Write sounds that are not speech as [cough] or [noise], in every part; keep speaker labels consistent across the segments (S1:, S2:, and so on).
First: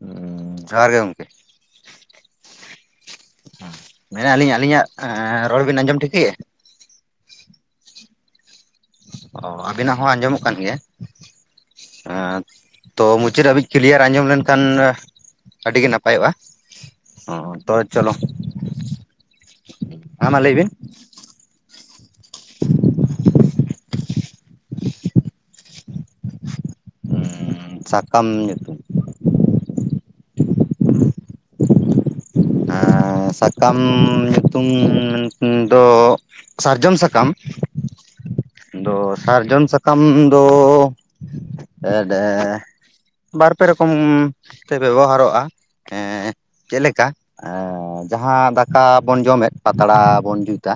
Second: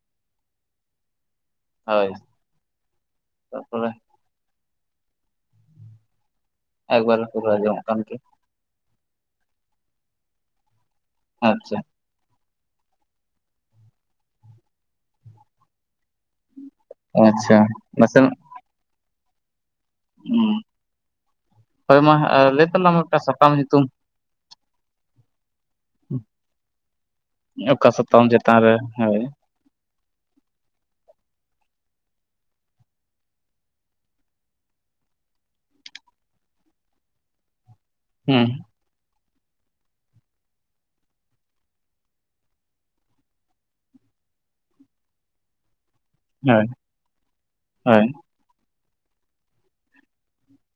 S1: ᱦᱩᱸ ᱡᱚᱦᱟᱨ ᱜᱮ ᱜᱚᱝᱠᱮ᱾
S2: ᱦᱳᱭ ᱛᱟᱯᱚᱨᱮ
S1: ᱢᱮᱱᱮᱜᱟᱹᱞᱤᱧ ᱟᱹᱞᱤᱧᱟᱜ ᱮᱸ ᱨᱚᱲ ᱵᱤᱱ ᱟᱸᱡᱚᱢ ᱴᱷᱤᱠᱟᱹᱭᱮᱜ-ᱟ?
S2: ᱮᱠᱵᱟᱨᱮ ᱯᱩᱨᱟᱹ ᱟᱸᱡᱚᱢᱚᱜ ᱠᱟᱱ ᱜᱮᱭᱟ᱾
S1: ᱚ ᱟᱵᱤᱱᱟᱜ ᱦᱚᱸ ᱟᱸᱡᱚᱢᱚᱜ ᱠᱟᱱ ᱜᱮᱭᱟ᱾
S2: ᱟᱪᱪᱷᱟ
S1: ᱦᱮᱸ ᱛᱚ ᱢᱩᱪᱟᱹᱫ ᱦᱟᱹᱵᱤᱡ ᱠᱤᱞᱤᱭᱟᱨ ᱟᱸᱡᱚᱢ ᱞᱮᱱᱠᱷᱟᱱ ᱟᱹᱰᱤ ᱜᱮ ᱱᱟᱯᱟᱭᱚᱜ-ᱟ᱾ ᱚ
S2: ᱟᱪᱪᱷᱟ
S1: ᱛᱚ ᱪᱚᱞᱚ
S2: ᱱᱟᱥᱮᱱᱟᱜ
S1: ᱦᱮᱸ ᱢᱟ ᱞᱟᱹᱭ
S2: ᱦᱩᱸ
S1: ᱵᱤᱱ᱾
S2: ᱦᱳᱭ ᱢᱟ ᱞᱟᱹᱭ ᱛᱟᱞᱟᱝ ᱢᱮᱫ ᱴᱟᱝ ᱥᱟᱠᱟᱢ ᱧᱩᱛᱩᱢ᱾ ᱚᱠᱟ ᱥᱟᱛᱟᱢ
S1: ᱥᱟᱠᱟᱢ
S2: ᱪᱮᱛᱟᱱ ᱨᱮ
S1: ᱧᱩᱛᱩᱢ
S2: ᱦᱳᱭ
S1: ᱮᱸ ᱥᱟᱠᱟᱢ ᱧᱩᱛᱩᱢ [unintelligible] ᱫᱚ ᱥᱟᱨᱡᱚᱢ ᱥᱟᱠᱟᱢ
S2: ᱦᱩᱸ
S1: ᱟᱫᱚ ᱥᱟᱨᱡᱚᱢ ᱥᱟᱠᱟᱢ ᱫᱚᱻ ᱮᱰ ᱮᱸ ᱵᱟᱨᱯᱮ ᱨᱚᱠᱚᱢ ᱛᱮ ᱵᱮᱵᱚᱦᱟᱨᱚᱜᱼᱟ ᱮᱸ
S2: ᱦᱳᱭ
S1: ᱪᱮᱞᱮᱠᱟ ᱞᱮᱠᱟ
S2: ᱦᱳᱭ
S1: ᱡᱟᱦᱟᱸ ᱫᱟᱠᱟ ᱵᱚᱱ ᱡᱚᱢᱮᱫ ᱯᱟᱛᱲᱟ ᱵᱚᱱ ᱡᱩᱛᱟ᱾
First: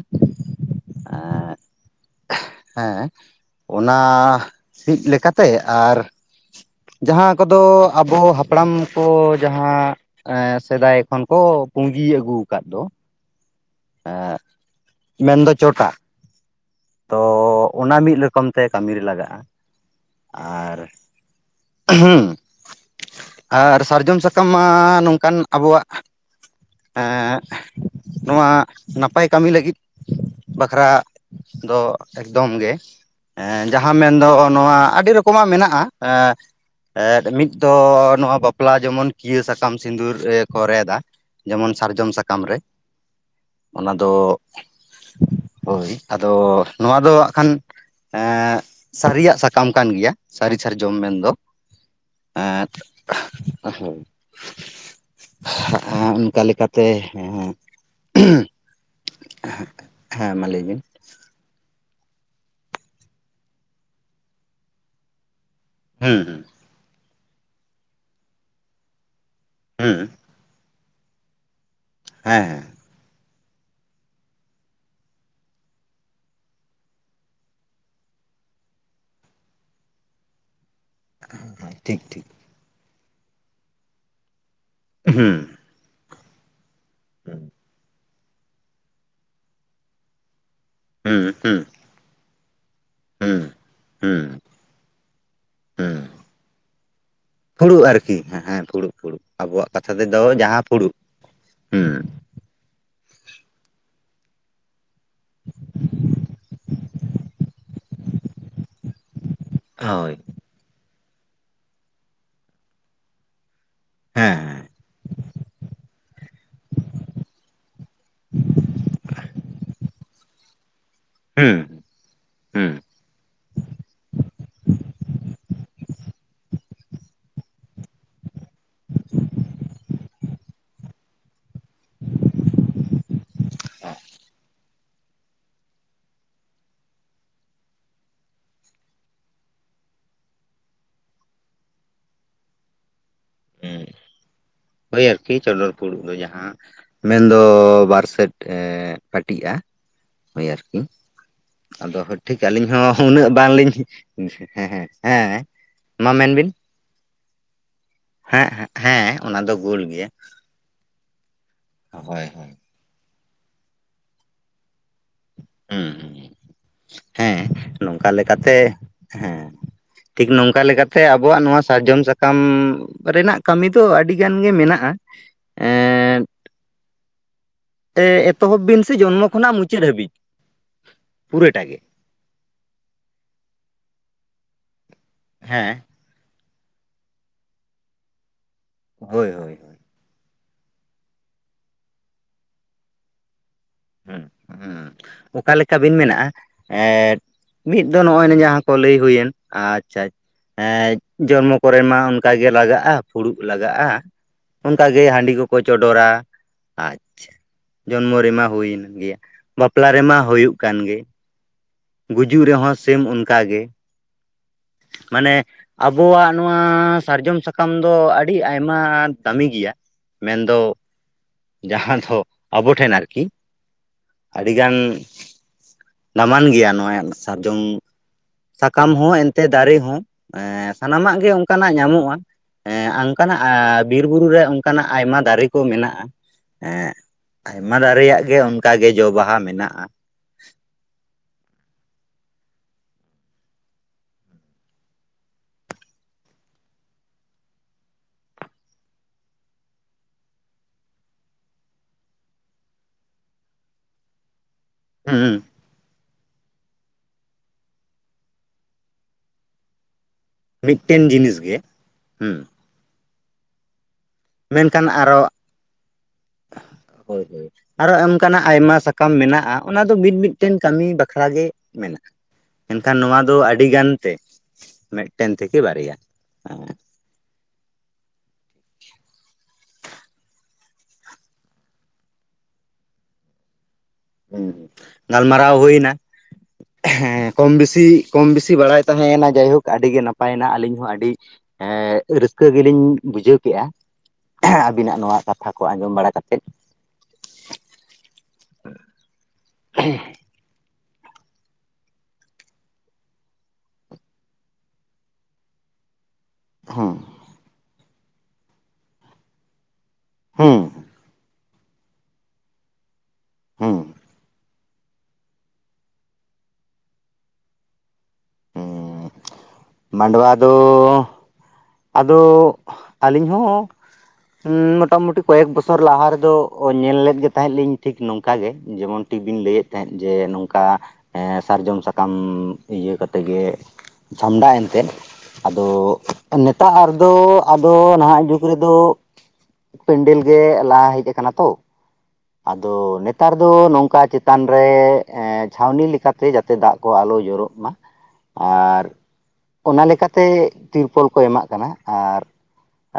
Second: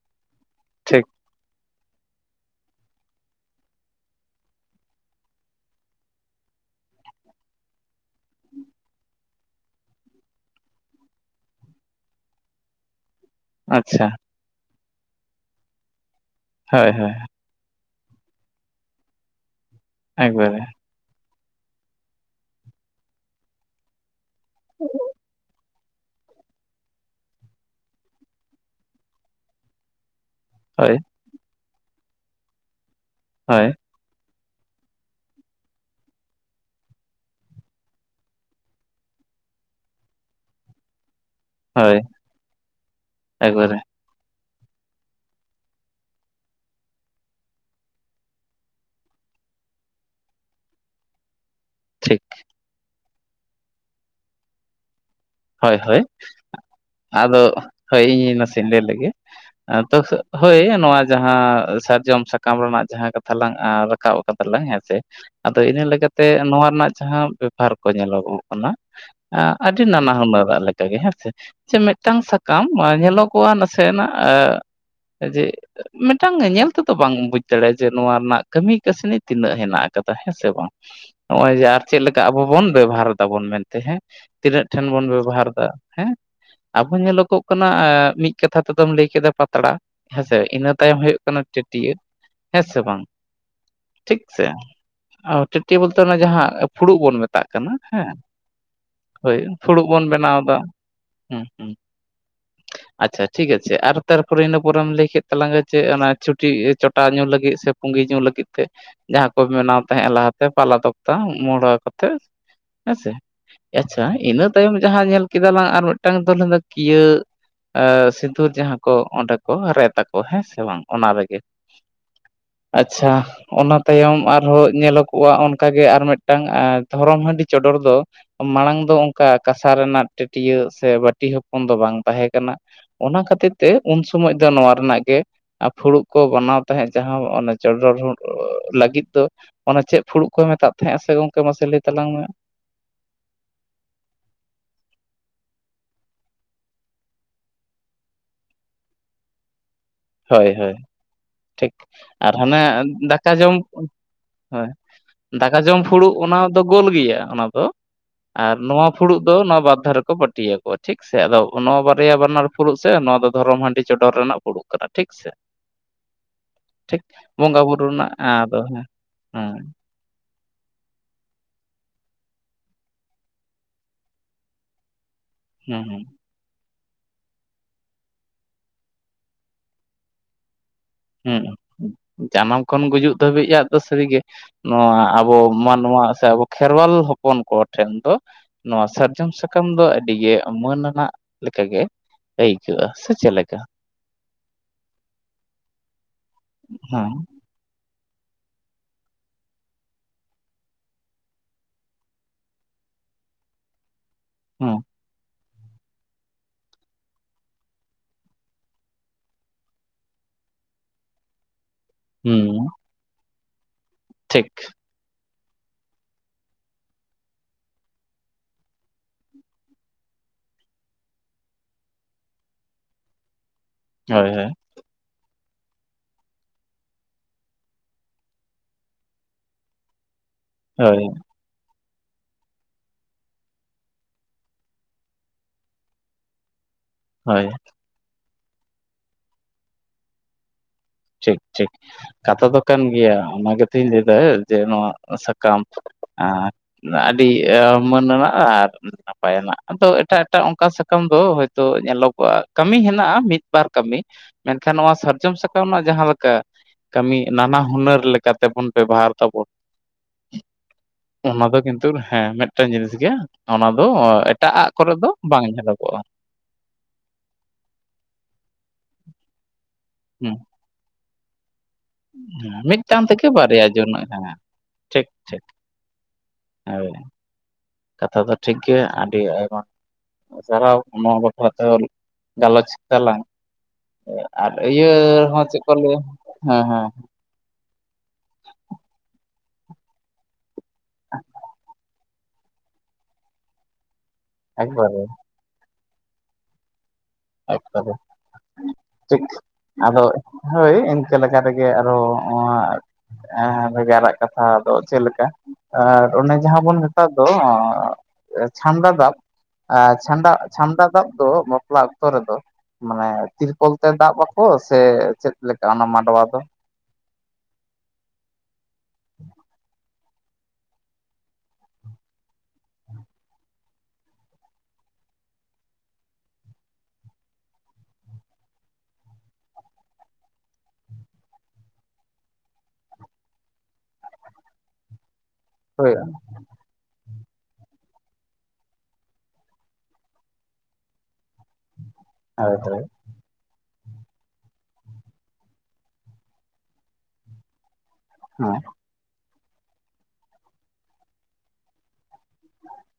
S2: ᱴᱷᱤᱠ
S1: ᱮᱸᱜ ᱦᱮᱸ ᱚᱱᱟ ᱥᱤᱫ ᱞᱮᱠᱟᱛᱮ ᱟᱨ ᱡᱟᱦᱟᱸ ᱠᱚᱫᱚ ᱟᱵᱚ ᱦᱟᱯᱲᱟᱢ ᱠᱚ ᱡᱟᱦᱟᱸ ᱮᱸ ᱥᱮᱫᱟᱭ ᱠᱷᱚᱱ ᱠᱚ ᱯᱩᱸᱜᱤ ᱟᱹᱜᱩᱣᱟᱠᱟᱜ ᱫᱚ,
S2: ᱟᱪᱪᱷᱟ
S1: ᱟᱨ ᱢᱮᱱᱫᱚ ᱪᱚᱴᱟ᱾
S2: ᱦᱳᱭ ᱦᱳᱭ᱾
S1: ᱛᱚ ᱚᱱᱟ ᱢᱤᱫ ᱨᱚᱠᱚᱢ ᱛᱮ ᱠᱟᱹᱢᱤ ᱨᱮ ᱞᱟᱜᱟᱜᱼᱟ,
S2: ᱮᱠᱵᱟᱨᱮ
S1: ᱟᱨ ᱦᱩᱸ ᱟᱨ ᱥᱟᱨᱡᱚᱢ ᱥᱟᱠᱟᱢ ᱢᱟ ᱱᱚᱝᱠᱟᱱ ᱟᱵᱚᱣᱟᱜ ᱮᱸᱜ ᱱᱚᱣᱟ ᱱᱟᱯᱟᱭ ᱠᱟᱹᱢᱤ ᱞᱟᱹᱜᱤᱫ
S2: ᱦᱳᱭ
S1: ᱵᱟᱠᱷᱨᱟ ᱫᱚ ᱮᱠᱫᱚᱢ ᱜᱮ ᱮᱸ
S2: ᱦᱳᱭ
S1: ᱡᱟᱦᱟ ᱦᱟᱸ ᱢᱮᱱᱫᱚ ᱱᱚᱣᱟ ᱟᱹᱰᱤ ᱨᱚᱠᱚᱢᱟᱜ ᱢᱮᱱᱟᱜᱼᱟ, ᱮᱸ ᱮᱫ ᱢᱤᱫ ᱫᱚ ᱱᱚᱣᱟ ᱵᱟᱯᱞᱟ ᱡᱮᱢᱚᱱ ᱠᱤᱭᱟᱹ ᱥᱟᱠᱟᱢ ᱥᱤᱸᱫᱩᱨ ᱨᱮᱫ ᱠᱚ ᱨᱮᱫᱟ ᱡᱮᱢᱚᱱ
S2: ᱦᱳᱭ
S1: ᱥᱟᱨᱡᱚᱢ ᱥᱟᱠᱟᱢ ᱨᱮ,
S2: ᱮᱠᱵᱟᱨᱮ
S1: ᱚᱱᱟ ᱫᱚ ᱦᱳᱭ ᱟᱫᱚ ᱱᱚᱣᱟ ᱫᱚ ᱦᱟᱸᱜ ᱠᱷᱟᱱ ᱮᱸᱜ ᱥᱟᱹᱨᱤᱭᱟᱜ ᱥᱟᱠᱟᱢ ᱠᱟᱱ ᱜᱮᱭᱟ, ᱥᱟᱹᱨᱤ ᱥᱟᱨᱡᱚᱢ ᱢᱮᱱᱫᱚ᱾
S2: ᱴᱷᱤᱠ
S1: ᱟᱨ ᱦᱳᱭ
S2: ᱦᱳᱭ ᱦᱳᱭ
S1: ᱚᱱᱠᱟ ᱞᱮᱠᱟᱛᱮ
S2: ᱟᱫᱚ
S1: ᱦᱮᱸ
S2: ᱦᱳᱭ ᱤᱧᱤᱧ ᱱᱟᱥᱮᱧ ᱞᱟᱹᱭ ᱞᱮᱜᱮ᱾ ᱟᱫᱚ
S1: ᱦᱮᱸ ᱢᱟ ᱞᱟᱹᱭ
S2: ᱦᱳᱭ
S1: ᱵᱤᱱ
S2: ᱱᱚᱣᱟ ᱡᱟᱦᱟᱸ ᱥᱟᱨᱡᱚᱢ ᱥᱟᱠᱟᱢ ᱨᱮᱱᱟᱜ ᱡᱟᱦᱟᱸ ᱠᱟᱛᱷᱟ ᱞᱟᱝ ᱨᱟᱠᱟᱵ ᱠᱟᱫᱟ ᱞᱟᱝ ᱦᱮᱸ ᱥᱮ ᱟᱫᱚ ᱤᱱᱟᱹ
S1: ᱦᱩᱸ
S2: ᱞᱮᱠᱟᱛᱮ
S1: ᱦᱩᱸ
S2: ᱱᱚᱣᱟ ᱨᱮᱱᱟᱜ ᱡᱟᱦᱟᱸ ᱵᱮᱯᱷᱟᱨ ᱠᱚ ᱧᱮᱞᱚᱜᱚᱜ ᱠᱟᱱᱟ ᱟᱹᱰᱤ
S1: ᱦᱩᱸ
S2: ᱱᱟᱱᱟ ᱦᱩᱱᱟᱹᱨᱟᱜ ᱞᱮᱠᱟᱜᱮ ᱦᱮᱸᱥᱮ ᱾ᱥᱮ ᱢᱤᱫᱴᱟᱝ
S1: ᱦᱮᱸ
S2: ᱥᱟᱠᱟᱢ ᱧᱮᱞᱚᱜᱚᱜᱼᱟ ᱱᱟᱥᱮᱱᱟᱜ ᱡᱮ ᱢᱤᱫᱴᱟᱝ ᱜᱮ ᱧᱮᱞ ᱛᱮᱫᱚ ᱵᱟᱝ ᱵᱩᱡᱽ ᱫᱟᱲᱮᱭᱟᱜᱼᱟ ᱡᱮ ᱱᱚᱣᱟ ᱨᱮᱱᱟᱜ ᱠᱟᱹᱢᱤ ᱠᱟᱹᱥᱱᱤ ᱛᱤᱱᱟᱹᱜ ᱦᱮᱱᱟᱜ ᱟᱠᱟᱫᱟ ᱦᱮᱸ ᱥᱮ ᱵᱟᱝ᱾ ᱱᱚᱜᱼᱚᱭ ᱡᱮ
S1: ᱦᱮᱸ
S2: ᱟᱨ
S1: ᱴᱷᱤᱠ
S2: ᱪᱮᱫ ᱞᱮᱠᱟ
S1: ᱴᱷᱤᱠ
S2: ᱟᱵᱚ ᱵᱚᱱ ᱵᱮᱵᱟᱨ ᱫᱟᱵᱚᱱ ᱢᱮᱱᱛᱮ ᱦᱮᱸ ᱛᱤᱱᱟᱹᱜ ᱴᱷᱮᱱ ᱵᱚᱱ
S1: ᱦᱩᱸ
S2: ᱵᱮᱵᱚᱦᱟᱨ ᱫᱟ ᱦᱮᱸ ᱟᱵᱚ ᱧᱮᱞᱚᱜᱚᱜ
S1: ᱦᱩᱸ
S2: ᱠᱟᱱᱟ ᱟᱸ ᱢᱤᱫ ᱢᱤᱫ ᱠᱟᱛᱷᱟ ᱛᱮᱫᱚᱢ ᱞᱟᱹᱭ ᱠᱮᱫᱟ ᱯᱟᱛᱲᱟ ᱦᱮᱸᱥᱮ ᱤᱱᱟᱹ ᱛᱟᱭᱚᱢ ᱦᱩᱭᱩᱜ ᱠᱟᱱᱟ
S1: ᱦᱩᱸ
S2: ᱴᱤᱴᱤᱭᱟᱹ ᱦᱮᱸ ᱥᱮ ᱵᱟᱝ᱾
S1: ᱦᱩᱸ ᱦᱩᱸ
S2: ᱴᱷᱤᱠ ᱥᱮ᱾ ᱚ ᱴᱟᱹᱴᱤᱭᱟᱹ
S1: ᱦᱩᱸ
S2: ᱵᱚᱞᱛᱮ ᱚᱱᱟ ᱡᱟᱦᱟᱸ ᱯᱷᱩᱲᱩᱜ ᱵᱚᱱ ᱢᱮᱛᱟᱜ ᱠᱟᱱᱟ
S1: ᱯᱷᱩᱲᱩᱜ
S2: ᱦᱮᱸ,
S1: ᱟᱨᱠᱤ ᱦᱮᱸ ᱯᱷᱩᱲᱩᱜ ᱯᱷᱩᱲᱩᱜ
S2: ᱦᱳᱭ
S1: ᱟᱵᱚᱣᱟᱜ
S2: ᱯᱷᱩᱲᱩᱵ
S1: ᱠᱟᱛᱷᱟ
S2: ᱵᱚᱱ
S1: ᱛᱮᱫᱚ
S2: ᱵᱮᱱᱟᱣ ᱫᱟ
S1: ᱡᱟᱦᱟᱸ ᱯᱷᱩᱲᱩᱜ
S2: ᱦᱩᱸ ᱦᱩᱸ᱾ ᱟᱪᱪᱷᱟ ᱴᱷᱤᱠ ᱟᱪᱷᱮ ᱟᱨ ᱛᱟᱨᱯᱚᱨᱮ ᱤᱱᱟᱹ ᱯᱚᱨᱮᱢ ᱞᱟᱹᱭ ᱠᱮᱫ ᱛᱟᱞᱟᱝᱼᱟ ᱡᱮ ᱚᱱᱟ ᱪᱩᱴᱤ ᱪᱚᱴᱟ ᱧᱩ ᱞᱟᱹᱜᱤᱫ ᱥᱮ ᱯᱩᱸᱜᱤ ᱧᱩ ᱞᱟᱹᱜᱤᱫ ᱛᱮ᱾ ᱡᱟᱦᱟᱸ ᱠᱚ ᱵᱮᱱᱟᱣ ᱛᱟᱦᱮᱸᱫ
S1: ᱦᱳᱭ
S2: ᱞᱟᱦᱟᱛᱮ ᱯᱟᱞᱟ ᱫᱚᱠᱛᱟ ᱢᱩᱲᱟᱹᱣ ᱠᱟᱛᱮᱜ ᱦᱮᱸ ᱥᱮ᱾ ᱟᱪᱪᱷᱟ
S1: ᱦᱮᱸ
S2: ᱤᱱᱟᱹ ᱛᱟᱭᱚᱢ ᱡᱟᱦᱟᱸ ᱧᱮᱞ ᱠᱮᱫᱟ ᱞᱟᱝ ᱟᱨ ᱢᱤᱫᱴᱟᱝ ᱫᱚ ᱞᱟᱝ ᱞᱮᱭᱫᱟ ᱠᱤᱭᱟᱹ ᱟᱺ ᱥᱤᱸᱫᱩᱨ ᱡᱟᱦᱟᱸ ᱠᱚ ᱚᱸᱰᱮ ᱠᱚ ᱨᱮᱫ ᱟᱠᱚ ᱦᱮᱸ ᱥᱮ ᱵᱟᱝ? ᱚᱱᱟ
S1: ᱦᱮᱸ
S2: ᱨᱮᱜᱮ
S1: ᱦᱩᱸ ᱦᱩᱸ
S2: ᱟᱪᱪᱷᱟ᱾ ᱚᱱᱟ ᱛᱟᱭᱚᱢ ᱟᱨᱦᱚᱸ ᱧᱮᱞᱚᱜᱚᱜᱼᱟ ᱚᱱᱠᱟᱜᱮ ᱟᱨ ᱢᱤᱫᱴᱟᱝ ᱮᱸ ᱫᱷᱚᱨᱚᱢ ᱦᱟᱺᱰᱤ ᱪᱚᱰᱚᱨ ᱫᱚ ᱢᱟᱲᱟᱝ ᱫᱚ ᱚᱱᱠᱟ ᱠᱟᱥᱟ ᱨᱮᱱᱟᱜ ᱴᱟᱹᱴᱤᱭᱟᱹ ᱥᱮ ᱵᱟᱹᱴᱤ ᱦᱚᱯᱚᱱ ᱫᱚ ᱵᱟᱝ ᱛᱟᱦᱮᱸ ᱠᱟᱱᱟ ᱚᱱᱟ ᱠᱷᱟ ᱛᱤᱨᱛᱮ ᱩᱱ ᱥᱚᱢᱚᱭ ᱫᱚ ᱱᱚᱣᱟ ᱨᱮᱱᱟᱜ ᱜᱮ ᱯᱷᱩᱲᱩᱜ ᱠᱚ ᱵᱟᱱᱟᱣ ᱛᱟᱦᱮᱸᱫ, ᱡᱟᱦᱟᱸ ᱚᱱᱮ ᱪᱚᱰᱚᱨ ᱞᱟᱹᱜᱤᱫ ᱫᱚ ᱚᱱᱟ ᱪᱮᱫ ᱯᱷᱩᱲᱩᱜ ᱠᱚ ᱢᱮᱛᱟᱜ ᱛᱟᱦᱮᱸᱜ ᱥᱮ ᱜᱚᱢᱠᱮ ᱢᱟᱥᱮ ᱞᱟᱹᱭ ᱛᱟᱞᱟᱝ ᱢᱮ᱾
S1: ᱦᱳᱭ ᱟᱨᱠᱤ ᱪᱚᱰᱚᱨ ᱯᱷᱩᱲᱩᱜ ᱫᱚ ᱡᱟᱦᱟᱸ ᱢᱮᱱᱫᱚ ᱵᱟᱨ ᱥᱮᱫ ᱯᱟᱴᱤᱜᱼᱟ ᱦᱳᱭ ᱟᱨᱠᱤ
S2: ᱴᱷᱤᱠ
S1: ᱟᱫᱚ
S2: ᱟᱨ
S1: ᱴᱷᱤᱠ
S2: ᱦᱟᱱᱮ
S1: ᱟᱞᱤᱧ ᱦᱚᱸ ᱩᱱᱟᱹᱜ
S2: ᱫᱟᱠᱟ ᱡᱚᱢ
S1: ᱵᱟᱝᱞᱤᱧ ᱦᱮᱸ
S2: ᱦᱳᱭ
S1: ᱦᱮᱸ ᱦᱮᱸ
S2: ᱫᱟᱠᱟ ᱡᱚᱢ
S1: ᱢᱟ
S2: ᱯᱷᱩᱲᱩᱜ ᱚᱱᱟ ᱫᱚ ᱜᱳᱞ ᱜᱮᱭᱟ ᱚᱱᱟ ᱫᱚ
S1: ᱦᱮᱸᱜ ᱦᱮᱸ,
S2: ᱛᱳ
S1: ᱚᱱᱟ ᱫᱚ
S2: ᱱᱚᱭᱟ ᱵᱟᱫ
S1: ᱜᱳᱞ
S2: ᱫᱷᱟᱨᱮ
S1: ᱜᱮᱭᱟ
S2: ᱠᱚ ᱯᱟᱴᱤ ᱴᱤ ᱭᱟᱠᱚ ᱴᱷᱤᱠ ᱥᱮ ᱟᱫᱚ ᱱᱚᱣᱟ ᱵᱟᱨᱭᱟ
S1: ᱦᱳᱭ
S2: ᱵᱟᱱᱟᱨ
S1: ᱦᱳᱭ
S2: ᱯᱷᱩᱲᱩᱜ ᱥᱮ ᱱᱚᱣᱟ ᱫᱚ ᱫᱷᱚᱨᱚᱢ ᱦᱟᱺᱰᱤ ᱪᱚᱰᱚᱨ ᱨᱮᱱᱟᱜ ᱯᱷᱩᱲᱩᱜ ᱠᱟᱱᱟ ᱴᱷᱤᱠ ᱥᱮ
S1: ᱦᱩᱸ ᱦᱩᱸ
S2: ᱴᱷᱤᱠ
S1: ᱦᱮᱸ
S2: ᱵᱚᱸᱜᱟ ᱵᱩᱨᱩ
S1: ᱱᱚᱝᱠᱟ
S2: ᱨᱮᱱᱟᱜ ᱟᱫᱚ
S1: ᱞᱮᱠᱟᱛᱮ
S2: ᱦᱮᱸ ᱦᱮᱸ
S1: ᱴᱷᱤᱠ ᱱᱚᱝᱠᱟ ᱞᱮᱠᱟᱛᱮ ᱟᱵᱚᱣᱟᱜ ᱱᱚᱣᱟ ᱥᱟᱨᱡᱚᱢ ᱥᱟᱠᱟᱢ ᱨᱮᱱᱟᱜ ᱠᱟᱢᱤ ᱫᱚ ᱟᱹᱰᱤᱜᱟᱱ ᱜᱮ ᱢᱮᱱᱟᱜᱼᱟ ᱾
S2: ᱦᱩᱸ ᱦᱩᱸ
S1: ᱛᱮ ᱮᱛᱚᱦᱚᱵ ᱵᱤᱱ ᱥᱮ ᱡᱚᱱᱢᱚ ᱠᱷᱚᱱᱟᱜ ᱢᱩᱪᱟᱹᱫ ᱦᱟᱹᱵᱤᱡ
S2: ᱦᱮᱸ
S1: ᱯᱩᱨᱟᱹᱴᱟ ᱜᱮ
S2: ᱡᱟᱱᱟᱢ ᱠᱷᱚᱱ ᱜᱩᱡᱩᱜ ᱫᱷᱟᱹᱵᱤᱡᱟᱜ ᱫᱚ ᱥᱟᱹᱨᱤᱜᱮ ᱱᱚᱣᱟ ᱟ ᱵᱚ
S1: ᱦᱮᱸ
S2: ᱢᱟᱱᱣᱟ ᱥᱮ ᱟᱵᱚ ᱠᱷᱮᱨᱣᱟᱞ ᱦᱚᱯᱚᱱ ᱠᱚ ᱴᱷᱮᱱ ᱫᱚ ᱱᱚᱣᱟ
S1: ᱦᱳᱭ
S2: ᱥᱟᱨᱡᱚᱢ
S1: ᱦᱳᱭ
S2: ᱥᱟᱠᱟᱢ ᱫᱚ ᱟᱹᱰᱤᱜᱮ ᱢᱟᱹᱱ ᱱᱟᱜ ᱞᱮᱠᱟᱜ ᱜᱮ ᱟᱹᱭᱠᱟᱹᱜᱼᱟ ᱥᱮ ᱪᱮᱫ ᱞᱮᱠᱟ?
S1: ᱦᱮᱸ ᱦᱮᱸ ᱚᱠᱟᱞᱮᱠᱟ ᱵᱤᱱ ᱢᱮᱱᱟᱜᱼᱟ
S2: ᱦᱮᱸ
S1: ᱮᱰ ᱢᱤᱫ ᱫᱚ ᱱᱚᱜ-ᱚᱭ ᱡᱟᱦᱟᱸ ᱠᱚ ᱞᱟᱹᱭ ᱦᱩᱭᱮᱱ ᱟᱪᱪᱷᱟ ᱟᱪᱪᱷᱟ ᱡᱚᱱᱢᱚ ᱠᱚᱨᱮ ᱢᱟ ᱚᱱᱠᱟ ᱜᱮ ᱞᱟᱜᱟᱜᱼᱟ ᱯᱷᱩᱲᱩᱜ ᱞᱟᱜᱟᱼᱟ
S2: ᱦᱮᱸ
S1: ᱚᱱᱠᱟᱜᱮ ᱦᱟᱺᱰᱤ ᱠᱚᱠᱚ ᱪᱚᱰᱚᱨᱟ ᱟᱪᱪᱷᱟ ᱡᱚᱱᱢᱚ ᱨᱮᱢᱟ ᱦᱩᱭ ᱮᱱ ᱜᱮᱭᱟ ᱵᱟᱯᱞᱟ ᱨᱮᱢᱟ ᱦᱩᱭᱩᱜ ᱠᱟᱱ ᱜᱮ ᱜᱩᱡᱩᱜ
S2: ᱦᱮᱸ
S1: ᱨᱮᱦᱚᱸ ᱥᱮᱢ ᱚᱱᱠᱟ ᱜᱮ
S2: ᱴᱷᱤᱠ
S1: ᱢᱟᱱᱮ ᱟᱵᱚᱣᱟᱜ ᱱᱚᱣᱟ ᱥᱟᱨᱡᱚᱢ ᱥᱟᱠᱟᱢ ᱫᱚ ᱟᱰᱤ ᱟᱭᱢᱟ ᱫᱟᱢᱤ ᱜᱮᱭᱟ ᱢᱮᱱᱫᱚ ᱡᱟᱦᱟᱸ ᱫᱚ ᱟᱵᱚ ᱴᱷᱮᱱ ᱟᱨᱠᱤ
S2: ᱦᱳᱭ ᱦᱳᱭ
S1: ᱟᱰᱤ ᱜᱟᱱ ᱫᱟᱢᱟᱱ ᱜᱮᱭᱟ ᱱᱚᱣᱼᱚᱭ ᱥᱟᱨᱡᱚᱢ ᱥᱟᱠᱟᱢ ᱦᱚᱸ ᱮᱱᱛᱮᱜ ᱫᱟᱨᱮ ᱦᱚᱸ
S2: ᱦᱳᱭ
S1: ᱥᱟᱱᱟᱢᱟᱜ ᱜᱮ ᱚᱝ ᱚᱱᱠᱟᱱᱟᱜ ᱧᱟᱢᱚᱜᱼᱟ ᱮ ᱟᱝᱠᱟᱱᱟᱜ ᱟᱨ ᱵᱤᱨ ᱵᱩᱨᱩ ᱨᱮ ᱚᱱᱠᱟᱱᱟᱜ ᱟᱭᱢᱟ ᱫᱟᱨᱤ ᱠᱩ ᱢᱮᱱᱟᱜᱼᱟ
S2: ᱦᱳᱭ
S1: ᱾ ᱟᱭᱢᱟ ᱫᱟᱨᱤᱭᱟᱜ ᱜᱮ ᱚᱱᱠᱟᱜᱮ ᱡᱚ ᱵᱟᱦᱟ ᱢᱮᱱᱟᱜᱼᱟ ᱾
S2: ᱴᱷᱤᱠ ᱴᱷᱤᱠ ᱠᱟᱛᱷᱟ ᱫᱚ ᱠᱟᱱ ᱜᱮᱭᱟ ᱚᱱᱟ ᱜᱮᱛᱤᱧ ᱞᱟᱹᱭᱫᱟ ᱡᱮ ᱱᱚᱣᱟ ᱥᱟᱠᱟᱢ ᱟᱨ ᱟᱰᱤ ᱢᱟᱹᱱᱟᱜ ᱟᱨ ᱱᱟᱯᱟᱭ ᱨᱮᱱᱟᱜ ᱟᱫᱚ ᱮᱴᱟᱜ ᱮᱴᱟᱜ ᱚᱱᱠᱟ ᱥᱟᱠᱟᱢ ᱫᱚ ᱦᱚᱭᱛᱳ ᱧᱮᱞᱚᱜᱚᱜᱼᱟ ᱠᱟᱹᱢᱤ ᱦᱮᱱᱟᱜᱼᱟ ᱢᱤᱫ ᱵᱟᱨ ᱠᱟᱹᱢᱤ ᱢᱮᱱᱠᱷᱟᱱ ᱱᱚᱣᱟ ᱥᱟᱨᱡᱚᱢ
S1: ᱦᱩᱸ
S2: ᱥᱟᱠ ᱟᱢ ᱚᱱ ᱡᱟᱦᱟᱸ ᱞᱮᱠᱟ ᱠᱟᱹᱢᱤ ᱱᱟᱱᱟ ᱦᱩᱱᱟᱹᱨ ᱞᱮᱠᱟᱛᱮᱵᱚᱱ ᱵᱮᱵᱚᱦᱟᱨ ᱫᱟᱵᱚᱱ
S1: ᱢᱤᱫᱴᱮᱱ ᱡᱤᱱᱤᱥ
S2: ᱚᱱᱟ ᱫᱚ
S1: ᱜᱮ
S2: ᱠᱤᱱᱛᱩ ᱦᱮᱸ
S1: ᱦᱩᱸ
S2: ᱢᱤᱫᱴᱟᱝ ᱡᱤᱱᱤᱥ ᱜᱮ ᱚᱱᱟ ᱫᱚ ᱮᱴᱟᱜᱟᱜ
S1: ᱢᱮᱱᱠᱷᱟᱱ
S2: ᱠᱚᱨᱮ ᱫᱚ
S1: ᱟᱨᱚ
S2: ᱵᱟᱝ ᱧᱮᱞᱚᱜᱚᱜᱼᱟ
S1: ᱦᱳᱭ ᱦᱳᱭ ᱟᱨᱚ ᱚᱱᱠᱟᱱᱟᱜ ᱟᱭᱢᱟ ᱥᱟᱠᱟᱢ ᱢᱮᱱᱟᱜᱼᱟ ᱚᱱᱟ ᱫᱚ
S2: ᱦᱩᱸ
S1: ᱢᱤᱫᱼᱢᱤᱫᱴᱮᱱ ᱠᱟᱹᱢᱤ ᱵᱟᱠᱷᱨᱟ ᱜᱮ ᱢᱮᱱᱟᱜ ᱮᱱᱠᱷᱟᱱ
S2: ᱢᱤᱫᱴᱟᱝ
S1: ᱱᱚᱣᱟ
S2: ᱛᱷᱮᱠᱮ
S1: ᱫᱚ
S2: ᱵᱟᱨᱭᱟ
S1: ᱟᱹᱰᱤ ᱜᱟᱱ
S2: ᱡᱚᱱ
S1: ᱛᱮ
S2: ᱦᱮᱸ
S1: ᱢᱮᱫᱴᱮᱱ ᱛᱷᱮᱠᱮ ᱵᱟᱨᱭᱟ
S2: ᱦᱮᱸ ᱠᱟᱛᱷᱟ ᱫᱚ ᱴᱷᱤᱠ ᱜᱮ ᱟᱹᱰᱤ ᱟᱭᱢᱟ ᱥᱟᱨᱦᱟᱣ ᱱᱚᱣᱟ ᱵᱟᱠᱷᱨᱟᱛᱮ ᱜᱟᱞᱚᱪ ᱫᱟᱞᱟᱝ᱾ ᱟᱨ
S1: ᱦᱩᱸ
S2: ᱤᱭᱟᱹ ᱦᱚᱸ
S1: ᱜᱟᱞᱢᱟᱨᱟᱣ
S2: ᱪᱮᱫ ᱠᱚ
S1: ᱦᱩᱭᱱᱟ
S2: ᱞᱟᱹᱭᱟ ᱦᱮᱸ ᱦᱮᱸ
S1: ᱠᱚᱢ ᱵᱤᱥᱤ ᱠᱚᱢ ᱵᱤᱥᱤ ᱵᱟᱲᱟᱭ ᱛᱟᱦᱮᱸᱭᱮᱱᱟ ᱡᱟᱭᱦᱳᱠ ᱟᱹᱰᱤ ᱜᱮ ᱱᱟᱯᱟᱭᱮᱱᱟ ᱟᱹᱞᱤᱧ ᱦᱚᱸ ᱟᱹᱰᱤ ᱮ ᱼᱼ ᱨᱟᱹᱥᱠᱟᱹ ᱜᱮᱞᱤᱧ ᱵᱩᱡᱷᱟᱹᱣ ᱠᱮᱜᱼᱟ ᱟᱹᱵᱤᱱᱟᱜ
S2: ᱮᱠᱵᱟᱨᱮ
S1: ᱱᱚᱣᱟ ᱠᱟᱛᱷᱟ ᱠᱚ ᱟᱸᱡᱚᱢ ᱵᱟᱲᱟ ᱠᱟᱛᱮᱫ
S2: [unintelligible] ᱟᱫᱚ ᱦᱳᱭ ᱤᱱᱠᱟᱹ ᱞᱮᱠᱟ ᱨᱮᱜᱮ ᱟᱨᱚ ᱱᱚᱣᱟ ᱦᱮᱸ ᱟᱫᱚ ᱡᱟᱣᱨᱟᱜ ᱠᱟᱛᱷᱟ ᱟᱫᱚ ᱪᱮᱫ ᱞᱮᱠᱟ? ᱟᱨ ᱚᱱᱮ ᱡᱟᱦᱟᱸ ᱵᱚᱱ
S1: ᱦᱮᱸ
S2: ᱢᱮᱛᱟᱜ ᱫᱚ ᱮ ᱪᱷᱟᱢᱰᱟ ᱫᱟᱵ᱾ ᱟᱨ ᱪᱷᱟᱱᱰᱟ
S1: ᱦᱩᱸ
S2: ᱪᱷᱟᱢᱰᱟ ᱫᱟᱵ ᱫᱚ ᱵᱟᱯᱞᱟ ᱚᱠᱛᱚ ᱨᱮᱫᱚ ᱢᱟᱱᱮ ᱛᱤᱨᱯᱚᱞ
S1: ᱦᱩᱸ
S2: ᱛᱮ ᱫᱟᱵ ᱵᱟᱠᱚ ᱥᱮ ᱪᱮᱫ ᱞᱮᱠᱟ ᱚᱱᱟ ᱢᱟᱰᱣᱟ ᱫᱚ?
S1: ᱦᱩᱸ
S2: [inaudible]
S1: ᱢᱟᱰᱣᱟ ᱫᱚ ᱟᱫᱚ ᱟᱹᱞᱤᱧ ᱦᱚᱸ ᱦᱩᱸ ᱢᱚᱴᱟᱢᱩᱴᱤ ᱠᱚᱭᱮᱠ ᱵᱚᱪᱷᱚᱨ ᱞᱟᱦᱟ ᱨᱮᱫᱚ ᱧᱮᱞ ᱞᱮᱫ ᱜᱮ ᱛᱟᱦᱮᱸᱫ ᱞᱤᱧ ᱴᱷᱤᱠ ᱱᱚᱝᱠᱟ ᱜᱮ᱾ ᱡᱮᱢᱚᱱᱴᱤ ᱵᱤᱱ ᱞᱟᱹᱭᱮᱫ ᱛᱟᱦᱮᱸᱫ ᱡᱮ ᱱᱚᱝᱠᱟ ᱮᱸ ᱥᱟᱨᱡᱚᱢ ᱥᱟᱠᱟᱢ ᱤᱭᱟᱹ ᱠᱟᱛᱮᱜᱮ ᱪᱷᱟᱢᱰᱟ ᱮᱱᱛᱮᱫ᱾ ᱟᱫᱚ
S2: ᱦᱳᱭ
S1: ᱱᱮᱛ-ᱟᱨ ᱫᱚ ᱟᱫᱚ ᱱᱟᱦᱟᱜ ᱡᱩᱜᱽ ᱨᱮᱫᱚ ᱯᱮᱱᱰᱮᱞ ᱜᱮ ᱞᱟᱦᱟ ᱦᱮᱡ ᱟᱠᱟᱱᱟ ᱛᱚ
S2: ᱦᱳᱭ
S1: ᱟᱫᱚ
S2: ᱦᱳᱭ
S1: ᱱᱮᱛ ᱱᱮᱛᱟᱨ ᱫᱚ ᱱᱚᱝᱠᱟ ᱪᱮᱛᱟᱱ ᱨᱮ ᱮᱸ ᱪᱷᱟᱣᱱᱤ ᱞᱮᱠᱟᱛᱮ ᱡᱟᱛᱮ ᱫᱟᱜ ᱠᱚ ᱟᱞᱚ ᱡᱚᱨᱚᱜ ᱢᱟ᱾
S2: ᱦᱮᱸ
S1: ᱟᱨ ᱚᱱᱟ ᱞᱮᱠᱟᱛᱮ ᱛᱤᱨᱯᱚᱞ ᱠᱚ ᱮᱢᱟᱜ ᱠᱟᱱᱟ ᱟᱨ